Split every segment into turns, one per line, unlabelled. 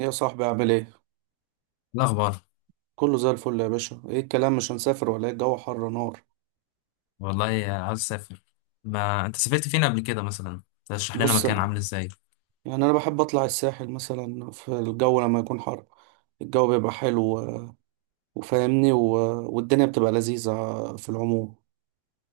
يا صاحبي عامل ايه؟
الأخبار.
كله زي الفل يا باشا، ايه الكلام مش هنسافر ولا ايه الجو حر نار،
والله عاوز أسافر. ما أنت سافرت فين قبل كده مثلا؟ ترشح لنا
بص
مكان،
يعني
عامل إزاي؟
انا بحب اطلع الساحل مثلا في الجو لما يكون حر، الجو بيبقى حلو وفاهمني والدنيا بتبقى لذيذة في العموم.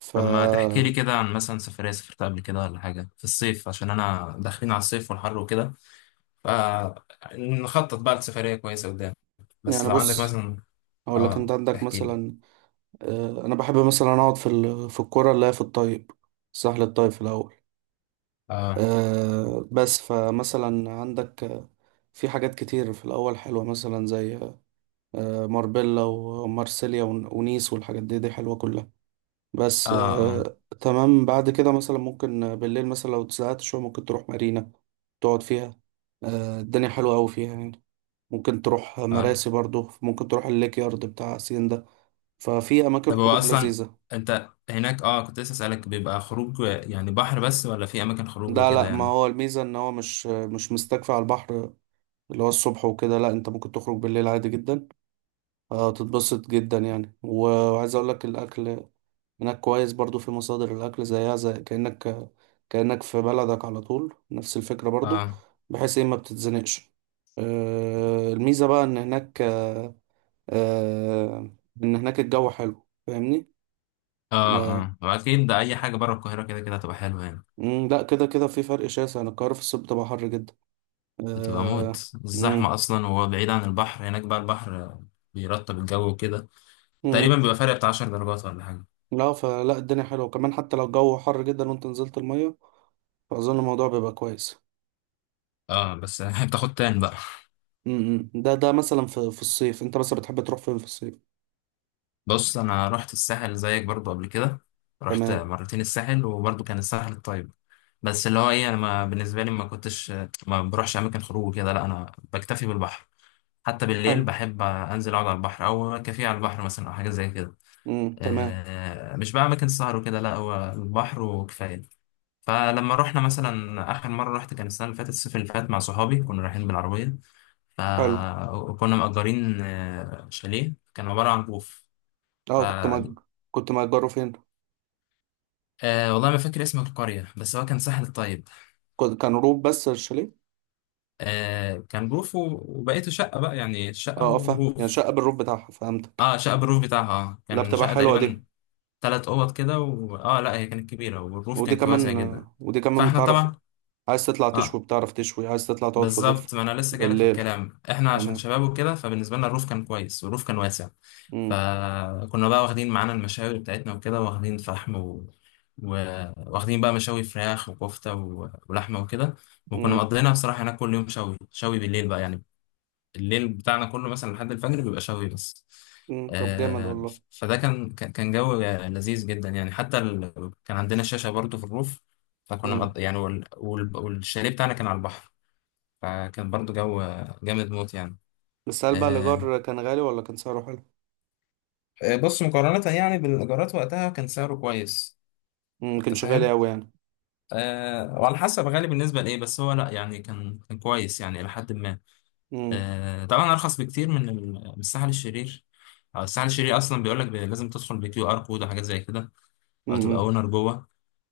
ف
طب ما تحكي لي كده عن مثلا سفرية سافرتها قبل كده ولا حاجة في الصيف، عشان أنا داخلين على الصيف والحر وكده، فنخطط بقى لسفرية كويسة قدام. بس
يعني
لو عندك
بص
مثلا.
اقول لك انت
آه،
عندك
تحكي لي.
مثلا انا بحب مثلا اقعد في في الكرة اللي هي في الطيب، الساحل الطيب في الاول.
آه.
بس فمثلا عندك في حاجات كتير في الاول حلوة مثلا زي ماربيلا ومارسيليا ونيس والحاجات دي دي حلوة كلها.
آه.
بس
آه.
تمام، بعد كده مثلا ممكن بالليل مثلا لو اتزهقت شوية ممكن تروح مارينا تقعد فيها. الدنيا حلوة أوي فيها يعني، ممكن تروح
آه.
مراسي برضو، ممكن تروح الليك يارد بتاع سين ده، ففي أماكن
طب هو
خروج
أصلا،
لذيذة.
أنت هناك كنت لسه أسألك، بيبقى خروج يعني بحر بس ولا في أماكن خروج
ده
وكده
لا، ما
يعني؟
هو الميزة إن هو مش مستكفي على البحر اللي هو الصبح وكده. لا، أنت ممكن تخرج بالليل عادي جدا. تتبسط جدا يعني، وعايز أقولك الأكل هناك كويس برضو، في مصادر الأكل زيها، زي كأنك في بلدك على طول، نفس الفكرة برضو،
آه.
بحيث إيه ما بتتزنقش. الميزة بقى إن هناك آه، إن هناك الجو حلو، فاهمني؟
آه.
آه،
آه. وأكيد ده، أي حاجة بره القاهرة كده كده هتبقى حلوة يعني.
مم، لا كده كده في فرق شاسع. أنا القاهرة في الصيف بتبقى حر جدا.
بتبقى موت
آه، مم.
الزحمة أصلا، وهو بعيد عن البحر. هناك بقى البحر بيرطب الجو وكده، تقريبا
مم.
بيبقى فرق بتاع 10 درجات ولا حاجة.
لا، فلا الدنيا حلوة كمان حتى لو الجو حر جدا وأنت نزلت المية، فأظن الموضوع بيبقى كويس.
اه بس بتاخد تان بقى.
مم. مم. ده مثلا في الصيف، أنت بس بتحب تروح فين في الصيف؟
بص أنا رحت الساحل زيك برضو قبل كده، رحت
تمام.
مرتين الساحل، وبرضو كان الساحل الطيب. بس اللي هو ايه، انا ما بالنسبه لي ما بروحش اماكن خروج كده، لا انا بكتفي بالبحر، حتى بالليل
حلو.
بحب انزل اقعد على البحر، او كافيه على البحر مثلا، او حاجه زي كده.
امم، تمام.
مش بقى اماكن سهر وكده، لا، هو البحر وكفايه. فلما رحنا مثلا آخر مرة، رحت كان السنة اللي فاتت، الصيف اللي فات، مع صحابي، كنا رايحين بالعربية،
حلو.
فكنا مأجرين شاليه، كان عبارة عن بوف.
اه كنت
ف
كنت مأجره فين؟
والله ما فاكر اسم القرية، بس هو كان ساحل الطيب.
كان روف بس الشاليه؟
كان بروف وبقيته شقة بقى، يعني شقة
اه اه، فاهم، يعني
وروف.
شقة بالروف بتاعها، فهمتك.
اه شقة بالروف بتاعها آه.
لا
كان
بتبقى
شقة
حلوة دي،
تقريبا تلات أوض كده اه لا، هي كانت كبيرة، والروف
ودي
كان واسع
كمان
جدا.
ودي كمان
فاحنا
بتعرف
طبعا
عايز تطلع تشوي،
اه
بتعرف تشوي عايز تطلع تقعد في الروف
بالظبط، ما انا لسه جايلك في
بالليل.
الكلام، احنا عشان
تمام.
شباب وكده، فبالنسبه لنا الروف كان كويس، والروف كان واسع.
امم.
فكنا بقى واخدين معانا المشاوي بتاعتنا وكده، واخدين فحم و... واخدين بقى مشاوي فراخ وكفته ولحمه وكده. وكنا
امم.
مقضينا بصراحه هناك كل يوم. شوي شوي بالليل بقى يعني، الليل بتاعنا كله مثلا لحد الفجر بيبقى شوي بس.
امم. طب جامد
آه...
والله.
فده كان جو لذيذ جدا يعني. كان عندنا شاشه برضو في الروف، فكنا
امم.
مقض... يعني وال... وال... والشاليه بتاعنا كان على البحر، فكان برضو جو جامد موت يعني.
بس هل بقى
آه
الإيجار كان غالي ولا كان سعره حلو؟
آه، بص، مقارنة يعني بالإيجارات وقتها، كان سعره كويس،
امم،
أنت
كانش غالي
فاهم؟
أوي يعني.
آه، وعلى حسب غالي بالنسبة لإيه، بس هو لأ يعني، كان كان كويس يعني إلى حد ما.
امم.
آه طبعا أرخص بكتير من الساحل الشرير. أو الساحل الشرير أصلا بيقول لك لازم تدخل بكيو آر كود وحاجات زي كده، أو تبقى
امم.
اونر جوه.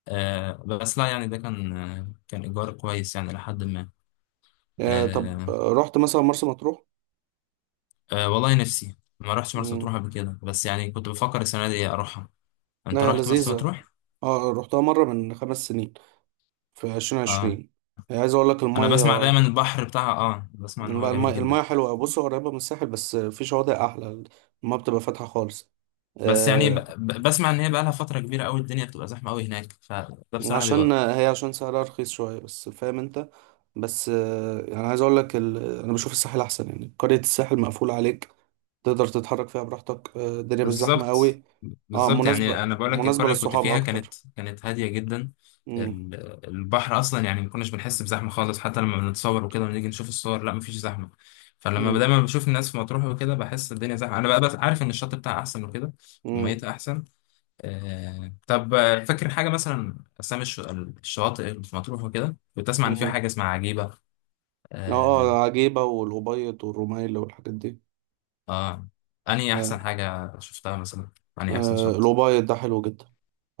بس لأ يعني، ده كان كان إيجار كويس يعني إلى حد ما.
آه، طب
آه.
رحت مثلا مرسى مطروح؟
والله نفسي، ما رحتش مرسى مطروح
امم.
قبل كده، بس يعني كنت بفكر السنة دي أروحها. انت
لا يا
رحت مرسى
لذيذة،
مطروح؟
اه رحتها مرة من 5 سنين، في
اه
2020. عايز اقول لك
انا
الميه،
بسمع دايما البحر بتاعها، بسمع ان هو
لا الميه،
جميل
الميه
جدا.
حلوه. بص هو قريبه من الساحل بس في شواطئ احلى. الميه بتبقى فاتحه خالص.
بس يعني
آه،
بسمع ان هي بقى لها فتره كبيره قوي، الدنيا بتبقى زحمه قوي هناك، فده بصراحه
عشان
بيوقف.
هي، عشان سعرها رخيص شويه، بس فاهم انت. بس يعني عايز اقول لك انا بشوف الساحل احسن، يعني قريه الساحل مقفوله عليك، تقدر تتحرك فيها براحتك. الدنيا مش زحمه
بالظبط.
قوي. اه،
بالظبط يعني،
مناسبه
انا بقول لك القريه اللي كنت
للصحاب
فيها
اكتر.
كانت هاديه جدا.
امم.
ال- البحر اصلا يعني ما كناش بنحس بزحمه خالص، حتى لما بنتصور وكده ونيجي نشوف الصور، لا، مفيش زحمه. فلما
امم.
دايما بشوف الناس في مطروح وكده، بحس الدنيا زحمه. انا بقى بس عارف ان الشط بتاعها احسن وكده،
امم.
وميتها احسن. طب فاكر حاجة مثلا، أسامي الشواطئ اللي في مطروح وكده؟ كنت أسمع إن في حاجة اسمها عجيبة.
اه
آه،
عجيبه، والأبيض والرمايل والحاجات دي.
آه. أنهي
آه.
أحسن حاجة شفتها مثلا؟ أنهي أحسن شط؟
الأوبايد ده حلو جدا،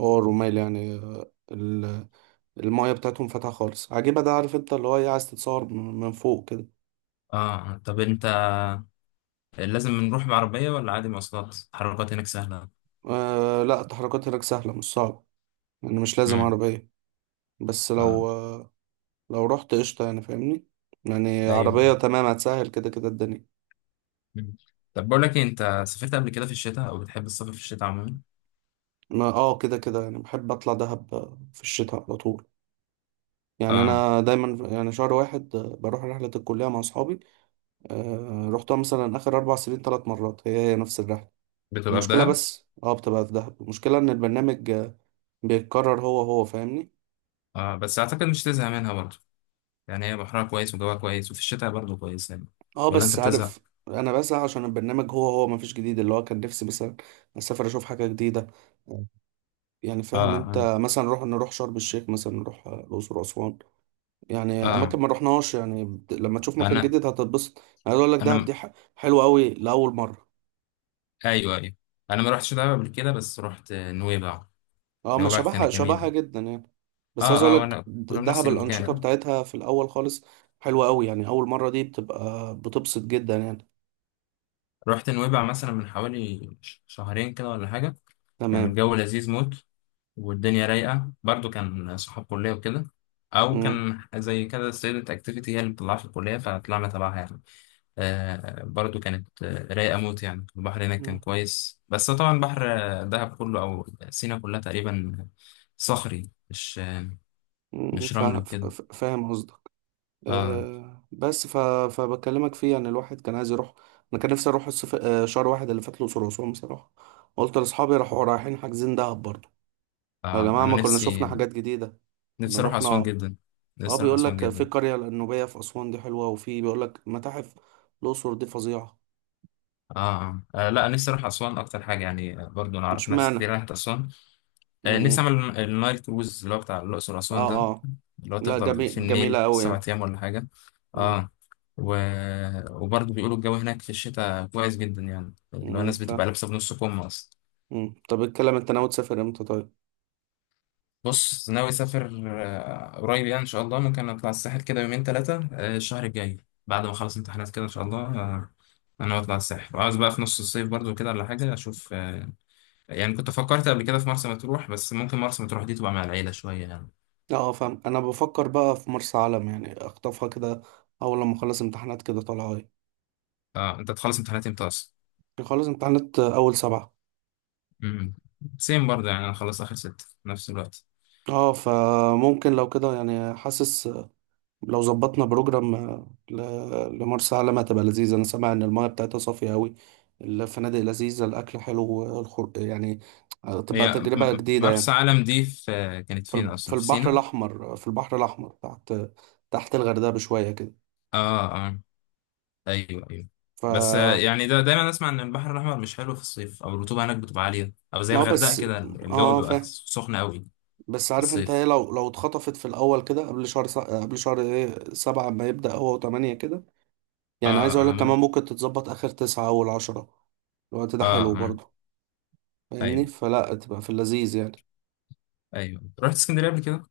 هو الرمال يعني. المايه بتاعتهم فاتحة خالص عجيبة. ده عارف انت اللي هو ايه، عايز تتصور من فوق كده.
طب أنت، لازم نروح بعربية ولا عادي، مواصلات التحركات هناك سهلة؟
آه، لا التحركات هناك سهلة، مش صعبة. يعني مش لازم
امم.
عربية. بس
آه
لو آه، لو رحت قشطة يعني، فاهمني، يعني
أيوة.
عربية تمام هتسهل كده كده الدنيا.
مم. طب بقول لك إيه، أنت سافرت قبل كده في الشتاء، أو بتحب السفر في الشتاء عموما؟
ما اه كده كده يعني بحب اطلع دهب في الشتاء على طول. يعني
آه
انا دايما يعني شهر واحد بروح رحلة الكلية مع اصحابي. آه، رحتها مثلا اخر 4 سنين 3 مرات، هي هي نفس الرحلة.
بتبقى في
المشكلة
دهب.
بس اه بتبقى في دهب، المشكلة ان البرنامج بيتكرر هو هو، فاهمني؟
بس أعتقد مش تزهق منها برضه، يعني هي بحرها كويس، وجوها كويس، وفي الشتاء برضه كويس يعني.
اه
ولا أنت
بس عارف،
بتزهق؟
انا بسعى، عشان البرنامج هو هو مفيش جديد، اللي هو كان نفسي مثلا اسافر اشوف حاجة جديدة. يعني
آه.
فاهم
آه.
انت، مثلا نروح شرم الشيخ، مثلا نروح الاقصر واسوان. يعني
اه
اماكن ما رحناهاش، يعني لما تشوف مكان
انا،
جديد هتتبسط. انا عايز اقول لك
انا
دهب
م-
دي حلوة قوي لاول مرة.
ايوه ايوه، انا ما رحتش دهب قبل كده، بس رحت نويبع.
اه ما
نويبع كانت
شبهها
جميله.
جدا يعني. بس عايز
اه اه،
اقولك
وانا كنا في نفس
دهب الانشطه
المكان.
بتاعتها في الاول خالص حلوه قوي، يعني اول مره دي بتبقى بتبسط جدا يعني.
رحت نويبع مثلا من حوالي شهرين كده ولا حاجه. كان
تمام.
الجو لذيذ موت، والدنيا رايقه برضو، كان صحاب كليه وكده، او
امم.
كان زي كده ستودنت اكتيفيتي هي اللي بتطلعها في الكليه، فطلعنا تبعها يعني. آه برضو كانت رايقه موت يعني. البحر هناك كان كويس، بس طبعا بحر دهب كله او سينا كلها تقريبا صخري،
امم.
مش رمل وكده.
فاهم قصدك.
اه
أه بس فبكلمك فيه، يعني الواحد كان عايز يروح. انا كان نفسي اروح الصف... آه، شهر واحد اللي فات الاقصر واسوان بصراحه، قلت لاصحابي راحوا رايحين حاجزين دهب برضه. يا
اه،
جماعه
انا
ما كنا شفنا حاجات جديده، كنا
نفسي اروح
رحنا.
اسوان جدا.
اه
نفسي اروح
بيقول
اسوان
لك في
جدا.
القرية النوبية في أسوان دي حلوة، وفي بيقول لك متاحف الأقصر دي فظيعة.
آه، آه. اه لا، نفسي اروح اسوان اكتر حاجه يعني. برضو انا اعرف ناس كتير
اشمعنى؟
راحت اسوان. نفسي
امم.
اعمل النايل كروز اللي هو بتاع الاقصر اسوان
اه
ده،
اه.
اللي هو
لا
تفضل في
جميل،
النيل
جميلة أوي
سبع
يعني.
ايام ولا حاجه.
امم.
اه. و... وبرضو بيقولوا الجو هناك في الشتاء كويس جدا، يعني اللي هو
امم،
الناس بتبقى
فاهم.
لابسه بنص كم اصلا.
امم، طب اتكلم، انت ناوي تسافر امتى طيب؟
بص، ناوي اسافر قريب، يعني ان شاء الله ممكن اطلع الساحل كده يومين ثلاثه، الشهر الجاي، بعد ما اخلص امتحانات كده ان شاء الله. انا ناوي اطلع الساحل، وعاوز بقى في نص الصيف برضو كده ولا حاجه اشوف. يعني كنت فكرت قبل كده في مرسى مطروح، بس ممكن مرسى مطروح دي تبقى مع العيله شويه يعني.
اه فاهم. انا بفكر بقى في مرسى علم، يعني اخطفها كده اول لما اخلص امتحانات كده. طالعة ايه؟
اه انت تخلص امتحانات امتى اصلا؟
اخلص امتحانات اول سبعة.
امم، سيم برضو يعني، انا خلصت اخر ستة في نفس الوقت.
اه فممكن لو كده يعني، حاسس لو ظبطنا بروجرام لمرسى علم هتبقى لذيذة. أنا سامع إن المايه بتاعتها صافية أوي، الفنادق لذيذة، الأكل حلو، يعني هتبقى
هي م-
تجربة جديدة
مرسى
يعني.
علم دي في كانت
في
فين
في
اصلا، في
البحر
سينا؟
الأحمر. في البحر الأحمر تحت، تحت الغردقة بشوية كده.
اه اه، ايوه ايوه. بس
ف
يعني ده دايما اسمع ان البحر الاحمر مش حلو في الصيف، او الرطوبه هناك بتبقى عاليه، او زي
اه
الغردقه
بس،
كده الجو
اه
بيبقى
فاهم.
سخن قوي
بس
في
عارف انت ايه،
الصيف.
لو اتخطفت في الأول كده قبل شهر قبل شهر ايه سبعة، ما يبدأ هو وتمانية كده.
اه
يعني عايز أقولك
اه
كمان ممكن تتظبط آخر تسعة أول عشرة، الوقت ده
اه، آه.
حلو
آه.
برضه، فاهمني؟
ايوه
فلا تبقى في اللذيذ يعني.
ايوه، رحت اسكندريه قبل كده،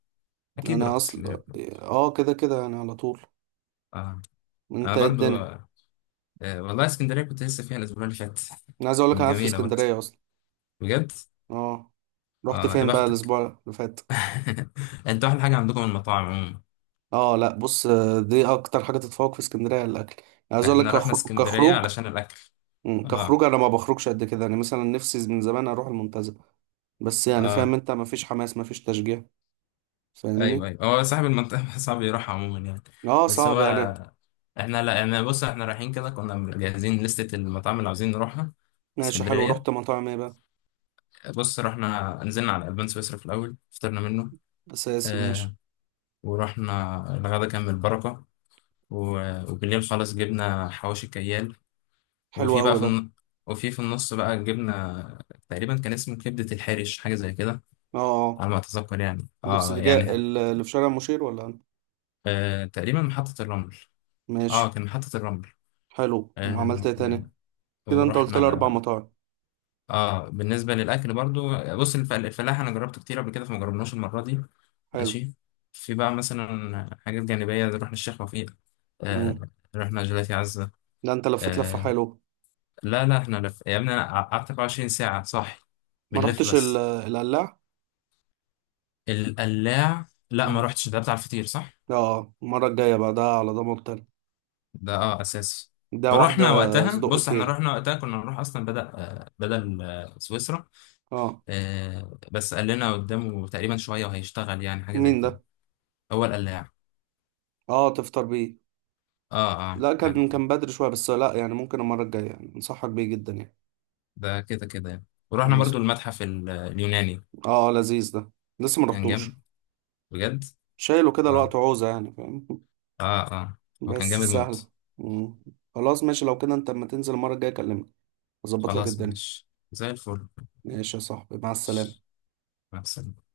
اكيد
انا
رحت اسكندريه
اصلا
قبل كده.
اه كده كده يعني على طول.
اه انا
انت ايه
برضو
الدنيا؟
والله اسكندريه كنت لسه فيها الاسبوع اللي فات.
انا عايز اقول لك انا
كانت
قاعد في
جميله برضو،
اسكندريه اصلا.
بجد.
اه رحت
اه، يا
فين بقى
بختك.
الاسبوع اللي فات؟
انتوا احلى حاجه عندكم المطاعم عموما.
اه لا بص دي اكتر حاجه تتفوق في اسكندريه، الاكل. أنا عايز اقول لك
احنا رحنا اسكندريه
كخروج،
علشان الاكل.
مم،
اه
كخروج انا ما بخرجش قد كده. يعني مثلا نفسي من زمان اروح المنتزه، بس يعني فاهم
اه،
انت، ما فيش حماس، ما فيش تشجيع،
ايوه
فاهمني.
ايوه، هو صاحب المنطقه صعب يروح عموما يعني.
اه
بس هو
صعب يعني.
احنا، لا يعني، بص احنا رايحين كده كنا مجهزين لستة المطاعم اللي عاوزين نروحها.
ماشي حلو،
اسكندرية.
رحت مطاعم ايه بقى؟
بص، رحنا نزلنا على البان سويسرا في الأول، فطرنا منه.
اساسي. ماشي.
اه. ورحنا الغدا كان من البركة. وبالليل خلاص جبنا حواوشي كيال.
حلو
وفي بقى
قوي
في
ده.
الن... وفي في النص بقى جبنا تقريبا، كان اسمه كبدة الحرش حاجة زي كده،
اه. آه.
على ما أتذكر يعني. اه
الاسترجاع
يعني
اللي في شارع مشير ولا أنا؟
آه، تقريبا محطة الرمل.
ماشي.
اه كان محطة الرمل.
حلو، وعملت
آه،
ايه تاني؟ كده انت قلت
ورحنا
لي اربع
على.
مطاعم.
اه، بالنسبه للاكل برضو، بص الفلاح انا جربته كتير قبل كده، فما جربناش المره دي.
حلو.
ماشي. في بقى مثلا حاجات جانبيه، زي رحنا الشيخ وفيق. آه
امم.
رحنا جيلاتي عزه.
ده انت لفيت لفه
آه
حلو.
لا لا، احنا لف يا ابني، انا قعدت 24 ساعه صح،
ما
بنلف
رحتش
بس.
القلاع؟
القلاع لا ما
امم.
رحتش، ده بتاع الفطير صح؟
اه، المره الجايه بقى ده على ضمانتي أنا.
ده اه اساسي.
ده واحده.
رحنا وقتها،
صدق
بص احنا
كيري.
رحنا وقتها كنا نروح اصلا، بدأ آه، بدل سويسرا.
اه
بس قال لنا قدامه تقريبا شوية وهيشتغل يعني، حاجة
مين
زي
ده؟
كده. هو القلاع.
اه تفطر بيه.
اه اه
لا
يعني،
كان بدري شويه، بس لا يعني ممكن المره الجايه، يعني انصحك بيه جدا يعني.
ده كده كده يعني. ورحنا
خلاص.
برضو المتحف اليوناني.
اه لذيذ ده، لسه ما
كان جامد،
رحتوش.
بجد.
شايله كده الوقت
اه
عوزه، يعني فاهم.
اه اه، هو كان
بس
جامد
سهلة.
موت.
مم. خلاص ماشي، لو كده انت اما تنزل المرة الجاية كلمني، اظبط لك
خلاص
الدنيا.
ماشي زي الفل.
ماشي يا صاحبي، مع السلامة.
مع السلامة.